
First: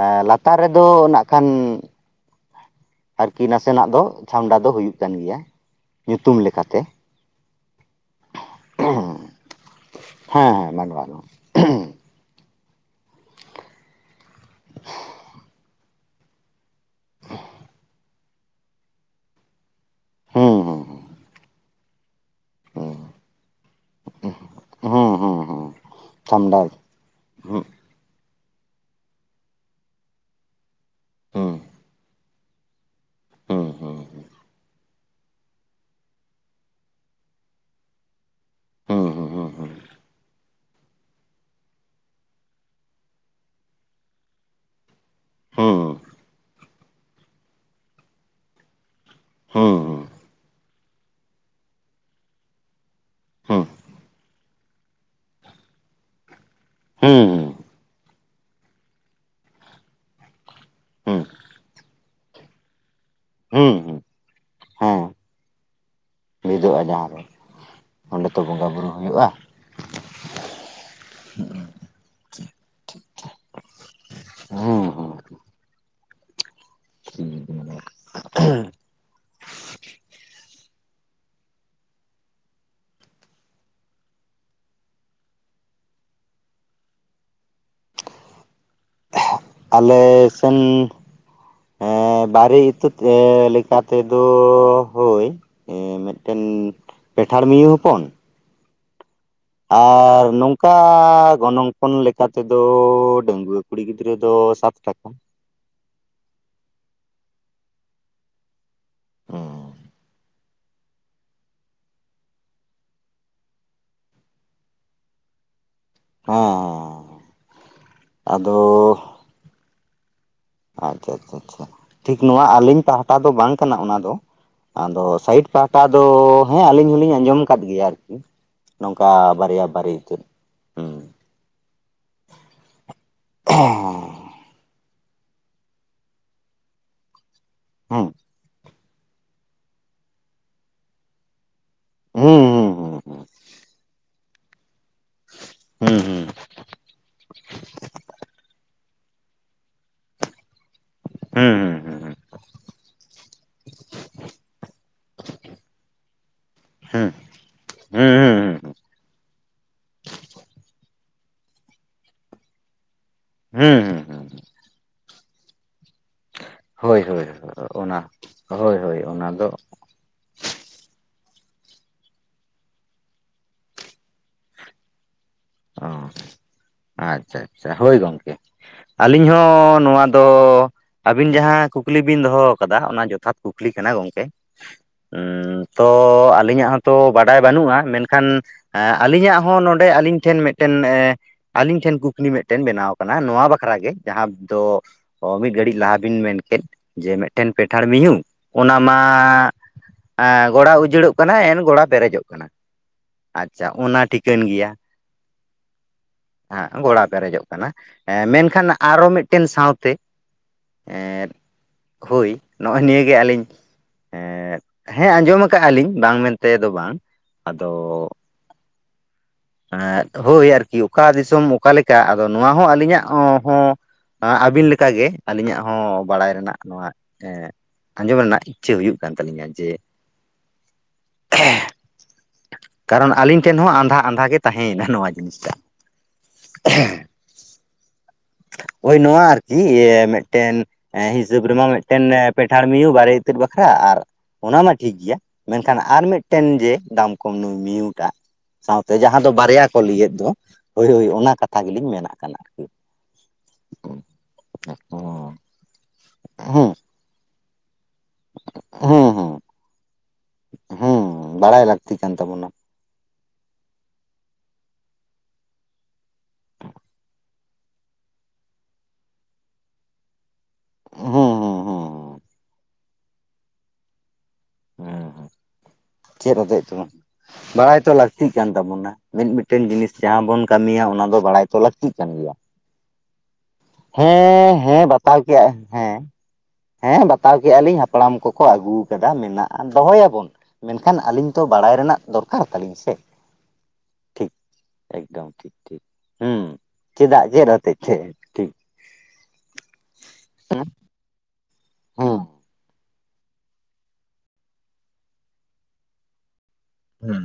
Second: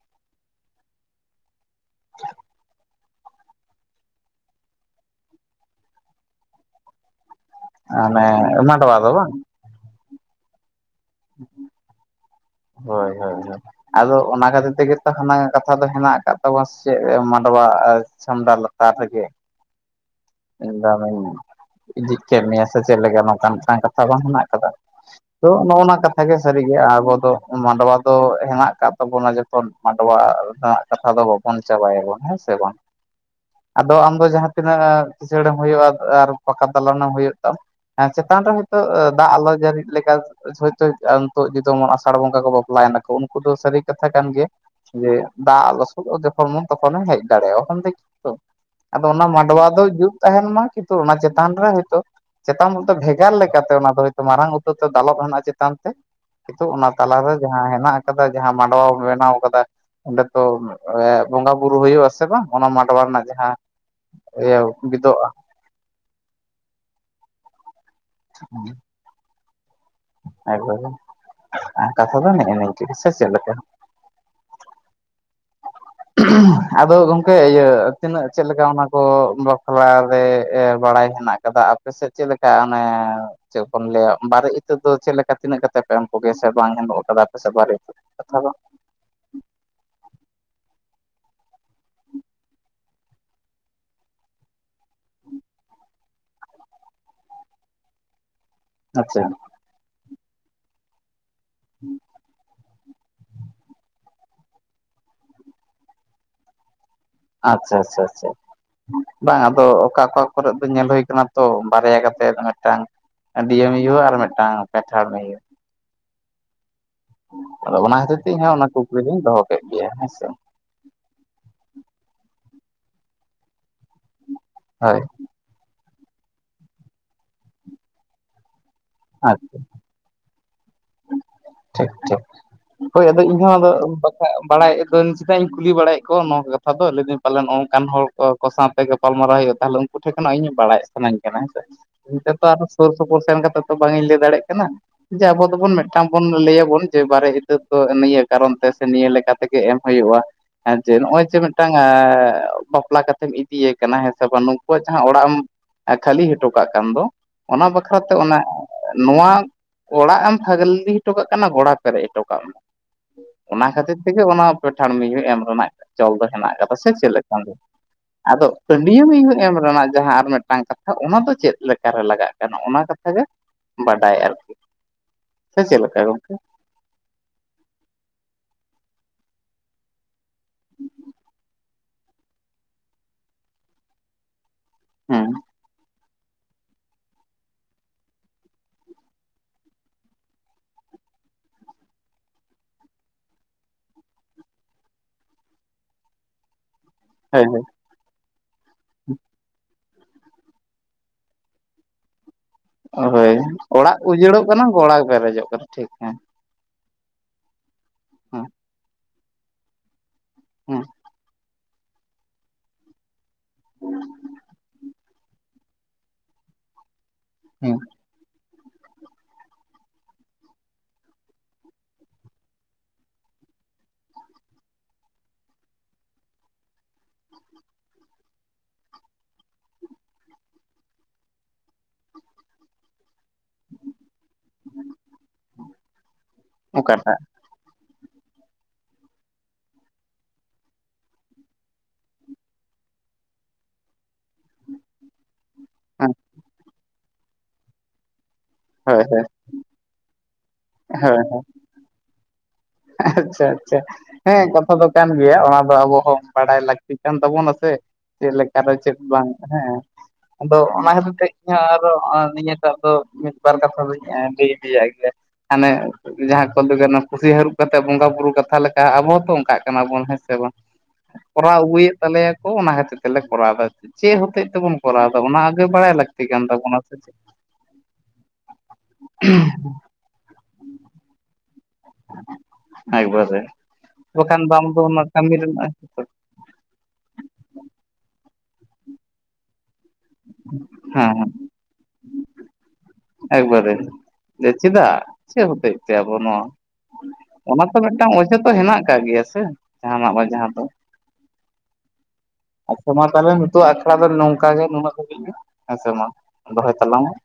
S1: ᱟ ᱞᱟᱛᱟᱨ ᱨᱮᱫᱚ ᱱᱟᱜ ᱠᱷᱟᱱ ᱟᱨᱠᱤ ᱱᱟᱥᱮᱱᱟᱜ ᱫᱚ ᱪᱷᱟᱢᱰᱟ ᱫᱚ ᱦᱩᱭᱩᱜ ᱠᱟᱱ ᱜᱮᱭᱟ ᱧᱩᱛᱩᱢ ᱞᱮᱠᱟᱛᱮ᱾
S2: ᱟᱱᱮ ᱢᱟᱰᱣᱟ ᱫᱚ ᱵᱟᱝ?
S1: ᱦᱮᱸ ᱢᱟᱰᱣᱟ ᱫᱚ᱾
S2: ᱦᱳᱭ ᱦᱳᱭ ᱦᱳᱭ ᱟᱫᱚ ᱚᱱᱟ ᱠᱷᱟᱹᱛᱤᱨ ᱛᱮᱜᱮ ᱛᱚ ᱦᱟᱱᱟ ᱠᱟᱛᱷ ᱠᱟᱛᱷᱟ ᱫᱚ ᱦᱮᱱᱟᱜ ᱟᱠᱟᱫ ᱛᱟᱵᱚᱱᱟ ᱥᱮ ᱪᱮᱫ ᱢᱟᱰᱣᱟ ᱪᱷᱟᱢᱰᱟ ᱞᱟᱛᱟᱨ ᱨᱮᱜᱮ᱾
S1: ᱦᱩᱸ
S2: ᱤᱧ ᱫᱚ ᱟᱢᱤᱧ ᱤᱫᱤᱠ ᱠᱮᱜ ᱢᱮᱭᱟ ᱥᱮ
S1: ᱦᱩᱸ
S2: ᱪᱮᱫ ᱞᱮᱠᱟ ᱱᱚᱝᱠᱟᱱ ᱢᱤᱫᱴᱟᱝ ᱠᱟᱛᱷᱟ ᱵᱟᱝ ᱦᱮᱱᱟᱜ ᱟᱠᱟᱫᱟ᱾
S1: ᱦᱩᱸ ᱦᱩᱸ ᱦᱩᱸ
S2: ᱛᱚ
S1: ᱦᱩᱸ
S2: ᱱᱚᱜᱼᱚ ᱱᱚᱣᱟ ᱠᱟᱛᱷᱟ ᱜᱮ
S1: ᱪᱷᱟᱢᱰᱟ
S2: ᱥᱟᱹᱨᱤ ᱜᱮ ᱟᱵᱚ ᱫᱚ
S1: ᱦᱩᱸ
S2: ᱢᱟᱰᱣᱟ ᱛᱚ ᱦᱮᱱᱟᱜ ᱟᱠᱟᱫ ᱛᱟᱵᱚᱱᱟ ᱡᱚᱛᱚ ᱢᱟᱰᱣᱟ ᱨᱮᱱᱟᱜ ᱠᱟᱛᱷᱟ ᱫᱚ
S1: ᱦᱩᱸ
S2: ᱵᱟᱵᱚᱱ ᱪᱟᱵᱟᱭᱟᱵᱚᱱ ᱦᱮᱸ ᱥᱮ ᱵᱟᱝ᱾
S1: [inaudible]
S2: ᱟᱫᱚ
S1: ᱦᱩᱸ
S2: ᱟᱢ ᱫᱚ ᱡᱟᱦᱟᱸ ᱛᱤᱱᱟᱹᱜ ᱠᱤᱥᱟᱹᱲᱮᱢ ᱦᱩᱭᱩᱜᱼᱟ ᱟᱫ ᱟᱨ ᱯᱟᱠᱟ ᱫᱟᱞᱟᱱᱮᱢ ᱦᱩᱭᱩᱜ ᱛᱟᱢ ᱦᱮᱸ ᱪᱮᱛᱟᱱ ᱨᱮ ᱦᱚᱳᱭᱛᱳ
S1: ᱦᱩᱸ
S2: ᱫᱟᱜ
S1: ᱦᱩᱸ
S2: ᱟᱞᱚ ᱡᱟᱹᱲᱤ ᱞᱮᱠᱟ ᱦᱳᱭᱛᱳ ᱟᱢ ᱱᱤᱛᱚᱜ ᱡᱮ ᱫᱚᱢᱚᱱ ᱟᱥᱟᱲ ᱵᱚᱸᱜᱟ ᱠᱚ ᱵᱟᱯᱞᱟᱭᱮᱱᱟ ᱠᱚ ᱩᱱᱠᱩ ᱫᱚ ᱥᱟᱹᱨᱤ ᱠᱟᱛᱷᱟ ᱠᱟᱱ ᱜᱮᱭᱟ ᱡᱮ
S1: ᱦᱩᱸ
S2: ᱫᱟᱜ
S1: ᱦᱩᱸ
S2: ᱞᱚᱥᱚᱫ ᱡᱚᱠᱷᱚᱱ ᱢᱚᱱ ᱛᱚᱠᱷᱚᱱᱮᱢ ᱦᱮᱡ ᱫᱟᱲᱮᱭᱟᱜᱼᱟ ᱚᱦᱚᱢ ᱞᱟᱹᱭ ᱠᱮᱭᱟ ᱛᱚ᱾ ᱟᱫᱚ ᱚᱱᱟ ᱢᱟᱰᱣᱟ
S1: ᱦᱩᱸ
S2: ᱫᱚ
S1: ᱦᱩᱸ
S2: ᱡᱩᱛ ᱛᱟᱦᱮᱱ ᱢᱟ ᱠᱤᱱᱛᱩ ᱚᱱᱟ ᱪᱮᱛᱟᱱ ᱨᱮ ᱦᱳᱭᱛᱳ ᱪᱮᱛᱟᱱ ᱩᱛᱟᱹᱨ ᱵᱷᱮᱜᱟᱨ
S1: ᱦᱩᱸ
S2: ᱞᱮᱠᱟᱛᱮ ᱚᱱᱟ ᱫᱚ ᱦᱳᱭᱛᱚ ᱢᱟᱨᱟᱝ ᱩᱛ ᱛᱟᱹᱨ ᱛᱮ ᱫᱟᱞᱚᱵ ᱦᱮᱱᱟᱜᱼᱟ ᱪᱮᱛᱟᱱ ᱛᱮ ᱠᱤᱱᱛᱩ ᱚᱱᱟ
S1: ᱦᱩᱸ
S2: ᱛᱟᱞᱟᱨᱮ
S1: ᱦᱩᱸ
S2: ᱡᱟᱦᱟᱸ ᱦᱮᱱᱟᱜ ᱟᱠᱟᱫᱟ ᱡᱟᱦᱟᱸ ᱢᱟᱸᱰᱣᱟ ᱵᱚᱱ ᱵᱮᱱᱟᱣ ᱟᱠᱟᱫᱟ᱾ ᱚᱸᱰᱮ ᱛᱚ ᱮ
S1: ᱦᱩᱸ
S2: ᱵᱚᱸᱜᱟ ᱵᱩᱨᱩ ᱦᱩᱭᱩ ᱟᱥᱮ ᱵᱟᱝ, ᱚᱱᱟ ᱢᱟᱰᱣᱟ ᱨᱮᱱᱟᱜ ᱡᱟᱦᱟᱸ
S1: ᱦᱩᱸ ᱦᱩᱸ
S2: ᱤᱭᱟᱹ ᱵᱤᱫᱚᱜᱼᱟ᱾
S1: ᱵᱤᱫᱚᱜᱼᱟ ᱡᱟᱦᱟᱸ ᱨᱮ᱾ ᱚᱸᱰᱮ ᱛᱚ ᱵᱚᱸᱜᱟ ᱵᱩᱨᱩ ᱦᱩᱭᱩᱜᱼᱟ᱾
S2: ᱮᱠᱵᱟᱨᱮ ᱠᱟᱛᱷᱟ ᱫᱚ ᱱᱮᱜ-ᱮ ᱱᱤᱝᱠᱟᱹᱜᱮ ᱥᱮ ᱪᱮᱫ ᱞᱮᱠᱟ?
S1: ᱦᱩᱸ ᱦᱩᱸ᱾
S2: ᱟᱫᱚ ᱜᱚᱢᱠᱮ ᱤᱭᱟᱹ ᱛᱤᱱᱟᱹᱜ ᱪᱮᱫ ᱞᱮᱠᱟ ᱚᱱᱟ ᱠᱚ ᱵᱟᱯᱞᱟ ᱨᱮ ᱮ ᱵᱟᱲᱟᱭ ᱦᱮᱱᱟᱜ ᱟᱠᱟᱫᱟ ᱟᱯᱮ ᱥᱮᱫ ᱪᱮᱫ ᱞᱮᱠᱟ ᱚᱱᱮ ᱪᱮᱫ ᱵᱚᱱ ᱞᱟᱹᱭᱟ ᱵᱟᱨᱮ ᱤᱛᱟᱹᱫ ᱫᱚ ᱪᱮᱫ ᱞᱮᱠᱟ ᱛᱤᱱᱟᱹᱜ ᱠᱟᱛᱮ ᱯᱮ ᱮᱢ ᱠᱚᱜᱮᱭᱟ ᱥᱮ ᱵᱟᱝ ᱮᱢᱚᱜ ᱠᱟᱫᱟ ᱟᱯᱮ ᱥᱮ ᱵᱟᱨᱮ ᱤᱛᱟᱹᱫ? ᱠᱟᱛᱷᱟ ᱫᱚ᱾
S1: ᱟᱞᱮ ᱥᱮᱱ ᱮᱸ ᱵᱟᱨᱮ ᱤᱛᱟᱹᱫ ᱞᱮᱠᱟ ᱛᱮᱫᱚ ᱦᱳᱭ᱾ ᱮᱸ ᱢᱤᱫᱽᱴᱮᱱ ᱯᱮᱴᱷᱟᱲ ᱢᱤᱭᱩ ᱦᱚᱯᱚᱱ᱾
S2: ᱟᱪᱪᱷᱟ ᱾
S1: ᱟᱨ ᱱᱚᱝᱠᱟ ᱜᱚᱱᱚᱝ ᱯᱚᱱ ᱞᱮᱠᱟ ᱛᱮᱫᱚ ᱰᱟᱹᱝᱜᱩᱣᱟᱹ ᱠᱩᱲᱤ ᱜᱤᱫᱽᱨᱟᱹ ᱫᱚ ᱥᱟᱛ ᱴᱟᱠᱟ ᱾
S2: ᱟᱪᱪᱷᱟ ᱟᱪᱪᱷᱟ ᱟᱪᱪᱷᱟ ᱵᱟᱝ ᱟᱫᱚ
S1: ᱦᱮᱸ
S2: ᱚᱠᱟ ᱚᱠᱟ ᱠᱚᱨᱮᱜ ᱫᱚ ᱧᱮᱞ ᱦᱩᱭ ᱠᱟᱱᱟ ᱛᱚ ᱵᱟᱨᱭᱟ ᱠᱟᱛᱮ ᱢᱤᱫ ᱴᱟᱝ ᱟᱰᱤᱭᱟᱹ ᱢᱤᱦᱩ ᱟᱨ ᱢᱤᱫᱴᱟᱝ ᱯᱮᱴᱷᱟᱲ ᱢᱤᱦᱩ ᱾
S1: [unintelligible]
S2: ᱟᱫᱚ ᱚᱱᱟ ᱠᱷᱟᱛᱤᱨ ᱛᱮ ᱤᱧᱦᱚᱸ
S1: ᱟᱫᱚ
S2: ᱚᱱᱟ ᱠᱩᱠᱞᱤ ᱫᱚᱧ ᱫᱚᱦᱚ ᱠᱮᱫ ᱜᱮᱭᱟ ᱦᱮᱸᱥ ᱾
S1: ᱟᱪᱪᱷᱟ ᱟᱪᱪᱷᱟ ᱴᱷᱤᱠ ᱱᱚᱣᱟ ᱟᱹᱞᱤᱧ ᱯᱟᱦᱴᱟ ᱫᱚ ᱵᱟᱝ ᱠᱟᱱᱟ ᱚᱱᱟ ᱫᱚ,
S2: ᱦᱳᱭ
S1: ᱟᱫᱚ ᱥᱟᱭᱤᱴ ᱯᱟᱦᱴᱟ ᱫᱚ ᱦᱮᱸ ᱟᱹᱞᱤᱧ ᱦᱚᱞᱤᱧ ᱟᱸᱡᱚᱢ ᱟᱠᱟᱫ ᱜᱮᱭᱟ ᱟᱨᱠᱤ ᱱᱚᱝᱠᱟ ᱵᱟᱨᱭᱟ ᱵᱟᱨᱮ ᱤᱛᱟᱹᱫ ᱾
S2: ᱦᱳᱭ ᱟᱫᱚ ᱤᱧ ᱦᱚᱸ ᱟᱫᱚ ᱵᱟᱲᱟᱭ ᱟᱫᱚ ᱪᱮᱫᱟᱜ ᱤᱧ ᱠᱩᱞᱤ ᱵᱟᱲᱟᱭᱮᱫ ᱠᱚᱣᱟ ᱱᱚᱣᱟ ᱠᱟᱛᱷᱟ ᱫᱚ ᱞᱟᱹᱭᱫᱟᱹᱧ ᱯᱟᱞᱮᱱ ᱱᱚᱝᱠᱟᱱ ᱦᱚᱲ ᱠᱚ ᱠᱚ ᱥᱟᱶᱛᱮ ᱜᱟᱯᱟᱞᱢᱟᱨᱟᱣ ᱦᱩᱭᱩᱜ-ᱟ ᱛᱟᱦᱚᱞᱮ ᱩᱱᱠᱩ ᱴᱷᱮᱡ ᱠᱷᱚᱱᱟᱜ ᱤᱧ ᱵᱟᱲᱟᱭ ᱥᱟᱱᱟᱹᱧ ᱠᱟᱱᱟ ᱦᱮᱸ ᱥᱮ᱾ [unintelligible] ᱛᱚ ᱟᱨ ᱥᱩᱨ ᱥᱩᱯᱩᱨ ᱥᱮᱱ ᱠᱟᱛᱮ ᱛᱚ ᱵᱟᱝ ᱤᱧ ᱞᱟᱹᱭ ᱫᱟᱲᱮᱭᱟᱜ ᱠᱟᱱᱟ ᱾ ᱡᱮ ᱟᱵᱚ ᱫᱚᱵᱚᱱ ᱢᱤᱫᱴᱟᱝ ᱵᱚᱱ ᱞᱟᱹᱭ ᱟᱵᱚᱱ ᱡᱮ ᱵᱟᱨᱮ ᱤᱛᱟᱹ ᱫᱚ ᱱᱤᱭᱟᱹ ᱠᱟᱨᱚᱱ ᱛᱮᱥᱮ ᱱᱤᱭᱟᱹ ᱞᱮᱠᱟ ᱛᱮᱜᱮ ᱮᱢ ᱦᱩᱭᱩᱜ-ᱟ᱾ ᱦᱮᱸ ᱡᱮ ᱱᱚ-ᱚᱭ ᱡᱮ ᱢᱤᱫᱴᱟᱝ ᱮᱸ ᱵᱟᱯᱞᱟ ᱠᱟᱛᱮᱢ ᱤᱫᱤᱭᱮ ᱠᱟᱱᱟ ᱦᱮᱸ ᱥᱮ ᱵᱟᱝ ᱱᱩᱠᱩᱣᱟᱜ ᱡᱟᱦᱟᱸ ᱚᱲᱟᱜ ᱮᱢ ᱠᱷᱟᱹᱞᱤ ᱦᱚᱴᱚ ᱠᱟᱜ ᱠᱟᱱ ᱫᱚ
S1: ᱦᱩᱸ
S2: ᱚᱱᱟ ᱵᱟᱠᱷᱨᱟᱛᱮ ᱚᱱᱟ
S1: ᱦᱩᱸ
S2: ᱱᱚᱣᱟ ᱚᱲᱟᱜ ᱮᱢ ᱯᱷᱟᱹᱜᱞᱤ ᱦᱚᱴᱚ ᱠᱟᱜ ᱠᱟᱱᱟ ᱜᱚᱲᱟ ᱯᱮᱨᱮᱡ ᱦᱚᱴᱚ ᱠᱟᱜ ᱢᱮ ᱚᱱᱟ ᱠᱷᱟᱹᱛᱤᱨ ᱛᱮᱜᱮ ᱚᱱᱟ ᱯᱮᱴᱷᱟᱲ ᱢᱤᱦᱩ ᱮᱢ ᱨᱮᱱᱟᱜ ᱪᱚᱞ ᱫᱚ ᱦᱮᱱᱟᱜ ᱟᱠᱟᱫᱟ ᱾ ᱥᱮ
S1: ᱦᱳᱭ
S2: ᱪᱮᱫ
S1: ᱦᱳᱭ
S2: ᱞᱮᱠᱟ
S1: ᱚᱱᱟ
S2: ᱟᱫᱚ
S1: ᱦᱳᱭ ᱦᱳᱭ
S2: ᱟᱹᱰᱭᱟᱹ
S1: ᱚᱱᱟ
S2: ᱢᱤᱦᱩ
S1: ᱫᱚ ᱚ
S2: ᱮᱢ ᱨᱮᱱᱟᱜ ᱡᱟᱦᱟᱸ ᱟᱨ ᱢᱤᱫᱴᱟᱝ ᱠᱟᱛᱷᱟ ᱾ ᱚᱱᱟ ᱫᱚ ᱪᱮᱫ ᱞᱮᱠᱟᱨᱮ ᱞᱟᱜᱟᱜ ᱠᱟᱱᱟ ᱚᱱᱟ ᱠᱟᱛᱷᱟ ᱜᱮ ᱵᱟᱰᱟᱭ ᱟᱨᱠᱤ? ᱥᱮ ᱪᱮᱫ ᱞᱮᱠᱟ ᱜᱚᱝᱠᱮ ᱾
S1: ᱟᱪᱪᱷᱟ ᱟᱪᱪᱷᱟ ᱦᱳᱭ ᱜᱚᱝᱠᱮ ᱟᱹᱞᱤᱧ ᱦᱚᱸ ᱱᱚᱣᱟ ᱫᱚ ᱟᱹᱵᱤᱱ ᱡᱟᱦᱟᱸ ᱠᱩᱠᱞᱤ ᱵᱤᱱ ᱫᱚᱦᱚ ᱟᱠᱟᱫᱟ ᱚᱱᱟ ᱡᱚᱛᱷᱟᱛ ᱠᱩᱠᱞᱤ ᱠᱟᱱᱟ ᱜᱚᱝᱠᱮ
S2: ᱦᱮᱸ
S1: ᱾ ᱛᱚ ᱟᱹᱞᱤᱧᱟᱜ ᱦᱚᱸᱛᱚ ᱵᱟᱰᱟᱭ ᱵᱟᱹᱱᱩᱜ-ᱟ ᱢᱮᱱᱠᱷᱟᱱ ᱟᱹᱞᱤᱧᱟᱜ ᱦᱚᱸ ᱱᱚᱰᱮ ᱟᱹᱞᱤᱧ ᱴᱷᱮᱱ ᱢᱤᱫᱴᱮᱱ ᱮᱸ ᱟᱹᱞᱤᱧ ᱴᱷᱮᱱ᱾ ᱠᱩᱠᱞᱤ ᱢᱤᱫᱴᱮᱱ ᱵᱮᱱᱟᱣ ᱠᱟᱱᱟ ᱱᱚᱣᱟ ᱵᱟᱠᱷᱨᱟ ᱜᱮ ᱡᱟᱦᱟᱸ ᱫᱚ ᱢᱤᱫ ᱜᱷᱟᱹᱲᱤᱡ ᱞᱟᱦᱟ ᱵᱤᱱ ᱢᱮᱱ ᱠᱮᱫ ᱾ ᱡᱮ
S2: ᱦᱳᱭ
S1: ᱢᱤᱫᱴᱮᱱ
S2: ᱦᱳᱭ
S1: ᱯᱮᱴ ᱯᱮᱴᱷᱟᱲ ᱢᱤᱦᱩ ᱚᱱᱟ ᱢᱟ ᱜᱚᱲᱟ ᱩᱡᱟᱹᱲᱚᱜ ᱠᱟᱱᱟ ᱮᱱ ᱜᱚᱲᱟ ᱯᱮᱨᱮᱡᱚᱜ ᱠᱟᱱᱟ ᱾
S2: ᱦᱳᱭ ᱚᱲᱟᱜ ᱩᱡᱟᱹᱲᱚᱜ ᱠᱟᱱᱟ
S1: ᱜᱮᱭᱟ
S2: ᱜᱚᱲᱟ ᱯᱮᱨᱮᱡᱚᱜ ᱠᱟᱱᱟ ᱴᱷᱤᱠ ᱦᱮᱸ᱾
S1: ᱦᱮᱸ ᱜᱚᱲᱟ ᱯᱮᱨᱮᱡᱚᱜ ᱠᱟᱱᱟ
S2: ᱦᱮᱸ
S1: ᱢᱮᱱᱠᱷᱟᱱ ᱟᱨᱚ ᱢᱤᱫᱴᱮᱱ ᱥᱟᱶ ᱛᱮ
S2: ᱦᱮᱸ
S1: ᱦᱩᱭ ᱱᱚ-ᱚᱭ ᱱᱤᱭᱟ ᱜᱮ ᱟᱞᱤᱧ ᱦᱮᱸ ᱟᱸᱡᱚᱢᱟ ᱟᱠᱟᱜ ᱟᱞᱤᱧ ᱵᱟᱝ ᱢᱮᱱᱛᱮ ᱫᱚ ᱵᱟᱝ, ᱟᱫᱚ
S2: ᱦᱮᱸ
S1: ᱦᱳᱭ ᱟᱨᱠᱤ ᱚᱠᱟ ᱫᱤᱥᱚᱢ ᱚᱠᱟ ᱞᱮᱠᱟ ᱟᱫᱚ ᱱᱚᱣᱟ ᱦᱚᱸ ᱟᱹᱞᱤᱧᱟᱜ ᱦᱚᱸ ᱟᱹᱵᱤᱱ ᱞᱮᱠᱟ ᱜᱮ ᱟᱹᱞᱤᱧᱟᱜ ᱦᱚᱸ ᱵᱟᱲᱟᱭ ᱨᱮᱱᱟᱜ ᱱᱚᱣᱟ ᱟᱸᱡᱚᱢ ᱨᱮᱱᱟᱜ ᱤᱪᱪᱷᱟᱹ ᱦᱩᱭᱩᱜ ᱠᱟᱱ ᱛᱟᱹᱞᱤᱧᱟ ᱡᱮ ᱠᱟᱨᱚᱱ ᱟᱞᱤᱧ ᱴᱷᱮᱱ ᱦᱚᱸ ᱟᱸᱫᱷᱟ ᱟᱸᱫᱷᱟ ᱜᱮ ᱛᱟᱦᱮᱸᱭᱮᱱᱟ ᱱᱚᱣᱟ ᱡᱤᱱᱤᱥ ᱴᱟᱜ᱾
S2: ᱚᱠᱟᱴᱟᱜ
S1: ᱳᱭ ᱱᱚᱣᱟ ᱟᱨᱠᱤ ᱢᱤᱫᱴᱮᱱ ᱦᱤᱥᱟᱹᱵ ᱨᱮᱢᱟ ᱢᱤᱫᱴᱮᱱ ᱯᱮᱴᱷᱟᱲ ᱢᱤᱦᱩ ᱵᱟᱨᱮ ᱤᱛᱟᱹᱫ ᱵᱟᱠᱷᱨᱟ ᱟᱨ ᱚᱱᱟ ᱢᱟ ᱴᱷᱤᱠ ᱜᱮᱭᱟ᱾ ᱢᱮᱱᱠᱷᱟᱱ ᱟᱨ
S2: ᱦᱮᱸ
S1: ᱢᱤᱫᱴᱮᱱ ᱡᱮ ᱫᱟᱢᱠᱚᱢ ᱱᱩᱭ ᱢᱤᱦᱩᱴᱟᱜ ᱥᱟᱶᱛᱮ
S2: ᱦᱳᱭ
S1: ᱡᱟᱦᱟᱸ
S2: ᱦᱳᱭ
S1: ᱫᱚ ᱵᱟᱨᱭᱟ ᱠᱚ ᱞᱟᱹᱭᱮᱫ ᱫᱚ ᱦᱳᱭ ᱦᱳᱭ ᱚᱱᱟ ᱠᱟᱛᱷᱟ ᱜᱮᱞᱤᱧ ᱢᱮᱱ ᱟᱜ ᱠᱟᱱᱟ ᱟᱨᱠᱤ ᱾
S2: ᱟᱪᱪᱷᱟ ᱟᱪᱪᱷᱟ ᱦᱮᱸ ᱠᱟᱛᱷᱟ ᱫᱚ ᱠᱟᱱ ᱜᱮᱭᱟ
S1: ᱦᱩᱸ
S2: ᱚᱱᱟ ᱫᱚ ᱟᱵᱚ ᱦᱚᱸ ᱵᱟᱲᱟᱭ
S1: ᱦᱩᱸ
S2: ᱞᱟᱹᱠᱛᱤ᱾ ᱪᱤᱜ ᱠᱟᱱ ᱛᱟᱵᱚᱱᱟ ᱥᱮ, ᱪᱮᱫ ᱞᱮᱠᱟ ᱨᱮ ᱪᱮᱫ ᱵᱟᱝ
S1: ᱦᱩᱸ
S2: ᱦᱮᱸ᱾ ᱟᱫᱚ ᱚᱱᱟ ᱠᱷᱟᱛᱤᱨ ᱛᱮ
S1: ᱦᱩᱸ
S2: ᱤᱧ ᱦᱚ
S1: ᱵᱟᱲᱟᱭ
S2: ᱟᱨᱚ,
S1: ᱞᱟᱹᱠᱛᱤ ᱠᱟᱱ ᱛᱟᱵᱚᱱᱟ
S2: ᱱᱤᱭᱟᱹ ᱴᱟᱜ ᱫᱚ᱾ ᱢᱤᱫ ᱵᱟᱨ ᱠᱟᱛᱷᱟ ᱫᱚᱧ ᱞᱟᱹᱭ ᱤᱫᱟᱜ ᱜᱮᱭᱟ, ᱦᱟᱱᱮ ᱡᱟᱦᱟᱸ ᱠᱚ ᱞᱟᱭ ᱫᱟ ᱚᱱᱮ ᱯᱩᱥᱤ ᱦᱟᱹᱨᱩᱵ᱾ ᱠᱟᱛᱮ ᱵᱚᱸᱜᱟ ᱵᱩᱨᱩ ᱠᱟᱛᱷᱟ ᱞᱮᱠᱟ, ᱟᱵᱚ ᱦᱚᱸ ᱛᱚ ᱚᱱᱠᱟᱜ ᱠᱟᱱᱟ ᱵᱚᱱ ᱦᱮᱸ ᱥᱮ ᱵᱟᱝ᱾
S1: ᱦᱩᱸ
S2: ᱠᱚᱨᱟᱣ
S1: ᱦᱩᱸ ᱦᱩᱸ
S2: ᱟᱹᱜᱩᱭᱮᱫ ᱛᱟᱞᱮᱭᱟᱠᱚ, ᱚᱱᱟ ᱠᱷᱟᱹᱛᱤᱨ ᱛᱮᱞᱮ ᱠᱚᱨᱟᱣ ᱫᱟ ᱡᱮ ᱦᱩᱛᱩ᱾ ᱦᱚᱛᱮᱡ ᱛᱮᱵᱚᱱ
S1: ᱦᱩᱸ
S2: ᱠᱚᱨᱟᱣ ᱫᱟ,
S1: ᱦᱩᱸ
S2: ᱚᱱᱟ ᱟᱹᱜᱮ ᱵᱟᱲᱟᱭ ᱞᱟᱹᱠᱛᱤ᱾
S1: ᱪᱮᱫ
S2: ᱠᱟᱱ
S1: ᱦᱚᱛᱮᱡ
S2: ᱛᱟᱵᱚᱱᱟ
S1: ᱛᱮᱵᱚᱱ,
S2: ᱥᱮ ᱪᱮᱫ
S1: ᱵᱟᱲᱟᱭ ᱛᱚ ᱞᱟᱹᱠᱛᱤᱜ ᱠᱟᱱ ᱛᱟᱵᱚᱱᱟ, ᱢᱤᱫ ᱢᱤᱫᱴᱮᱱ ᱡᱤᱱᱤᱥ᱾ ᱡᱟᱦᱟᱸ ᱵᱚᱱ ᱠᱟᱹᱢᱤᱭᱟ ᱚᱱᱟ ᱫᱚ, ᱵᱟᱲᱟᱭ ᱛᱚ ᱞᱟᱹᱠᱛᱤᱜ ᱠᱟᱱ ᱜᱮᱭᱟ ᱾
S2: ᱮᱠᱵᱟᱨᱮ ᱵᱟᱝᱠᱷᱟᱱ ᱵᱟᱝ
S1: ᱦᱮᱸ
S2: ᱵᱚᱱ
S1: ᱵᱟᱛᱟᱣ ᱠᱮᱜᱼᱟ
S2: [unintelligible]
S1: ᱦᱮᱸ
S2: [unintelligible]
S1: ᱦᱮᱸ ᱵᱟᱛᱟᱣ ᱠᱮᱜᱼᱟᱞᱤᱧ ᱦᱟᱯᱲᱟᱢ ᱠᱚ ᱠᱚ ᱟᱹᱜᱩ ᱠᱟᱫᱟ, ᱢᱮᱱᱟᱜᱼᱟ ᱫᱚᱦᱚᱭ ᱟᱵᱚᱱ ᱢᱮᱱᱠᱷᱟᱱ
S2: ᱦᱮᱸ
S1: ᱟᱹᱞᱤᱧ ᱛᱚ ᱵᱟᱲᱟᱭ ᱨᱮᱱᱟᱜ ᱫᱚᱨᱠᱟᱨ ᱛᱟᱹᱞᱤᱧ ᱥᱮ?
S2: ᱮᱠᱵᱟᱨᱮ,
S1: ᱴᱷᱤᱠ
S2: ᱡᱮ ᱪᱮᱫᱟᱜ
S1: ᱮᱠᱫᱚᱢ
S2: ᱪᱮᱫ
S1: ᱴᱷᱤᱠ
S2: ᱦᱚᱛᱮᱡ
S1: ᱴᱷᱤᱠ
S2: ᱛᱮ ᱟᱵᱚ
S1: ᱦᱩᱸ
S2: ᱱᱚᱣᱟ
S1: ᱪᱮᱫᱟᱜ ᱪᱮᱫ
S2: ᱚᱱᱟ
S1: ᱦᱚᱛᱮᱡ
S2: ᱛᱚ
S1: ᱛᱮ
S2: ᱢᱤᱫᱴᱟᱝ ᱚᱡᱮ ᱛᱚ,
S1: ᱴᱷᱤᱠ
S2: ᱦᱮᱱᱟᱜ ᱠᱟᱜ ᱜᱮᱭᱟ ᱥᱮ, ᱡᱟᱦᱟᱱᱟᱜ ᱵᱟ ᱡᱟᱦᱟᱸ ᱫᱚ᱾
S1: ᱦᱩᱸ
S2: ᱦᱮᱸ ᱛᱚ ᱢᱟ ᱛᱟᱦᱚᱞᱮ ᱱᱤᱛᱚᱜ ᱟᱠᱷᱲᱟ ᱫᱚ ᱱᱚᱝᱠᱟ ᱜᱮ, ᱱᱩᱱᱟᱹᱜ ᱫᱷᱟᱹᱵᱤᱡ ᱜᱮ ᱦᱮᱸ ᱥᱮ ᱢᱟ, ᱫᱚᱦᱚᱭ ᱛᱟᱞᱟᱝ ᱢᱮ᱾
S1: ᱦᱩᱸ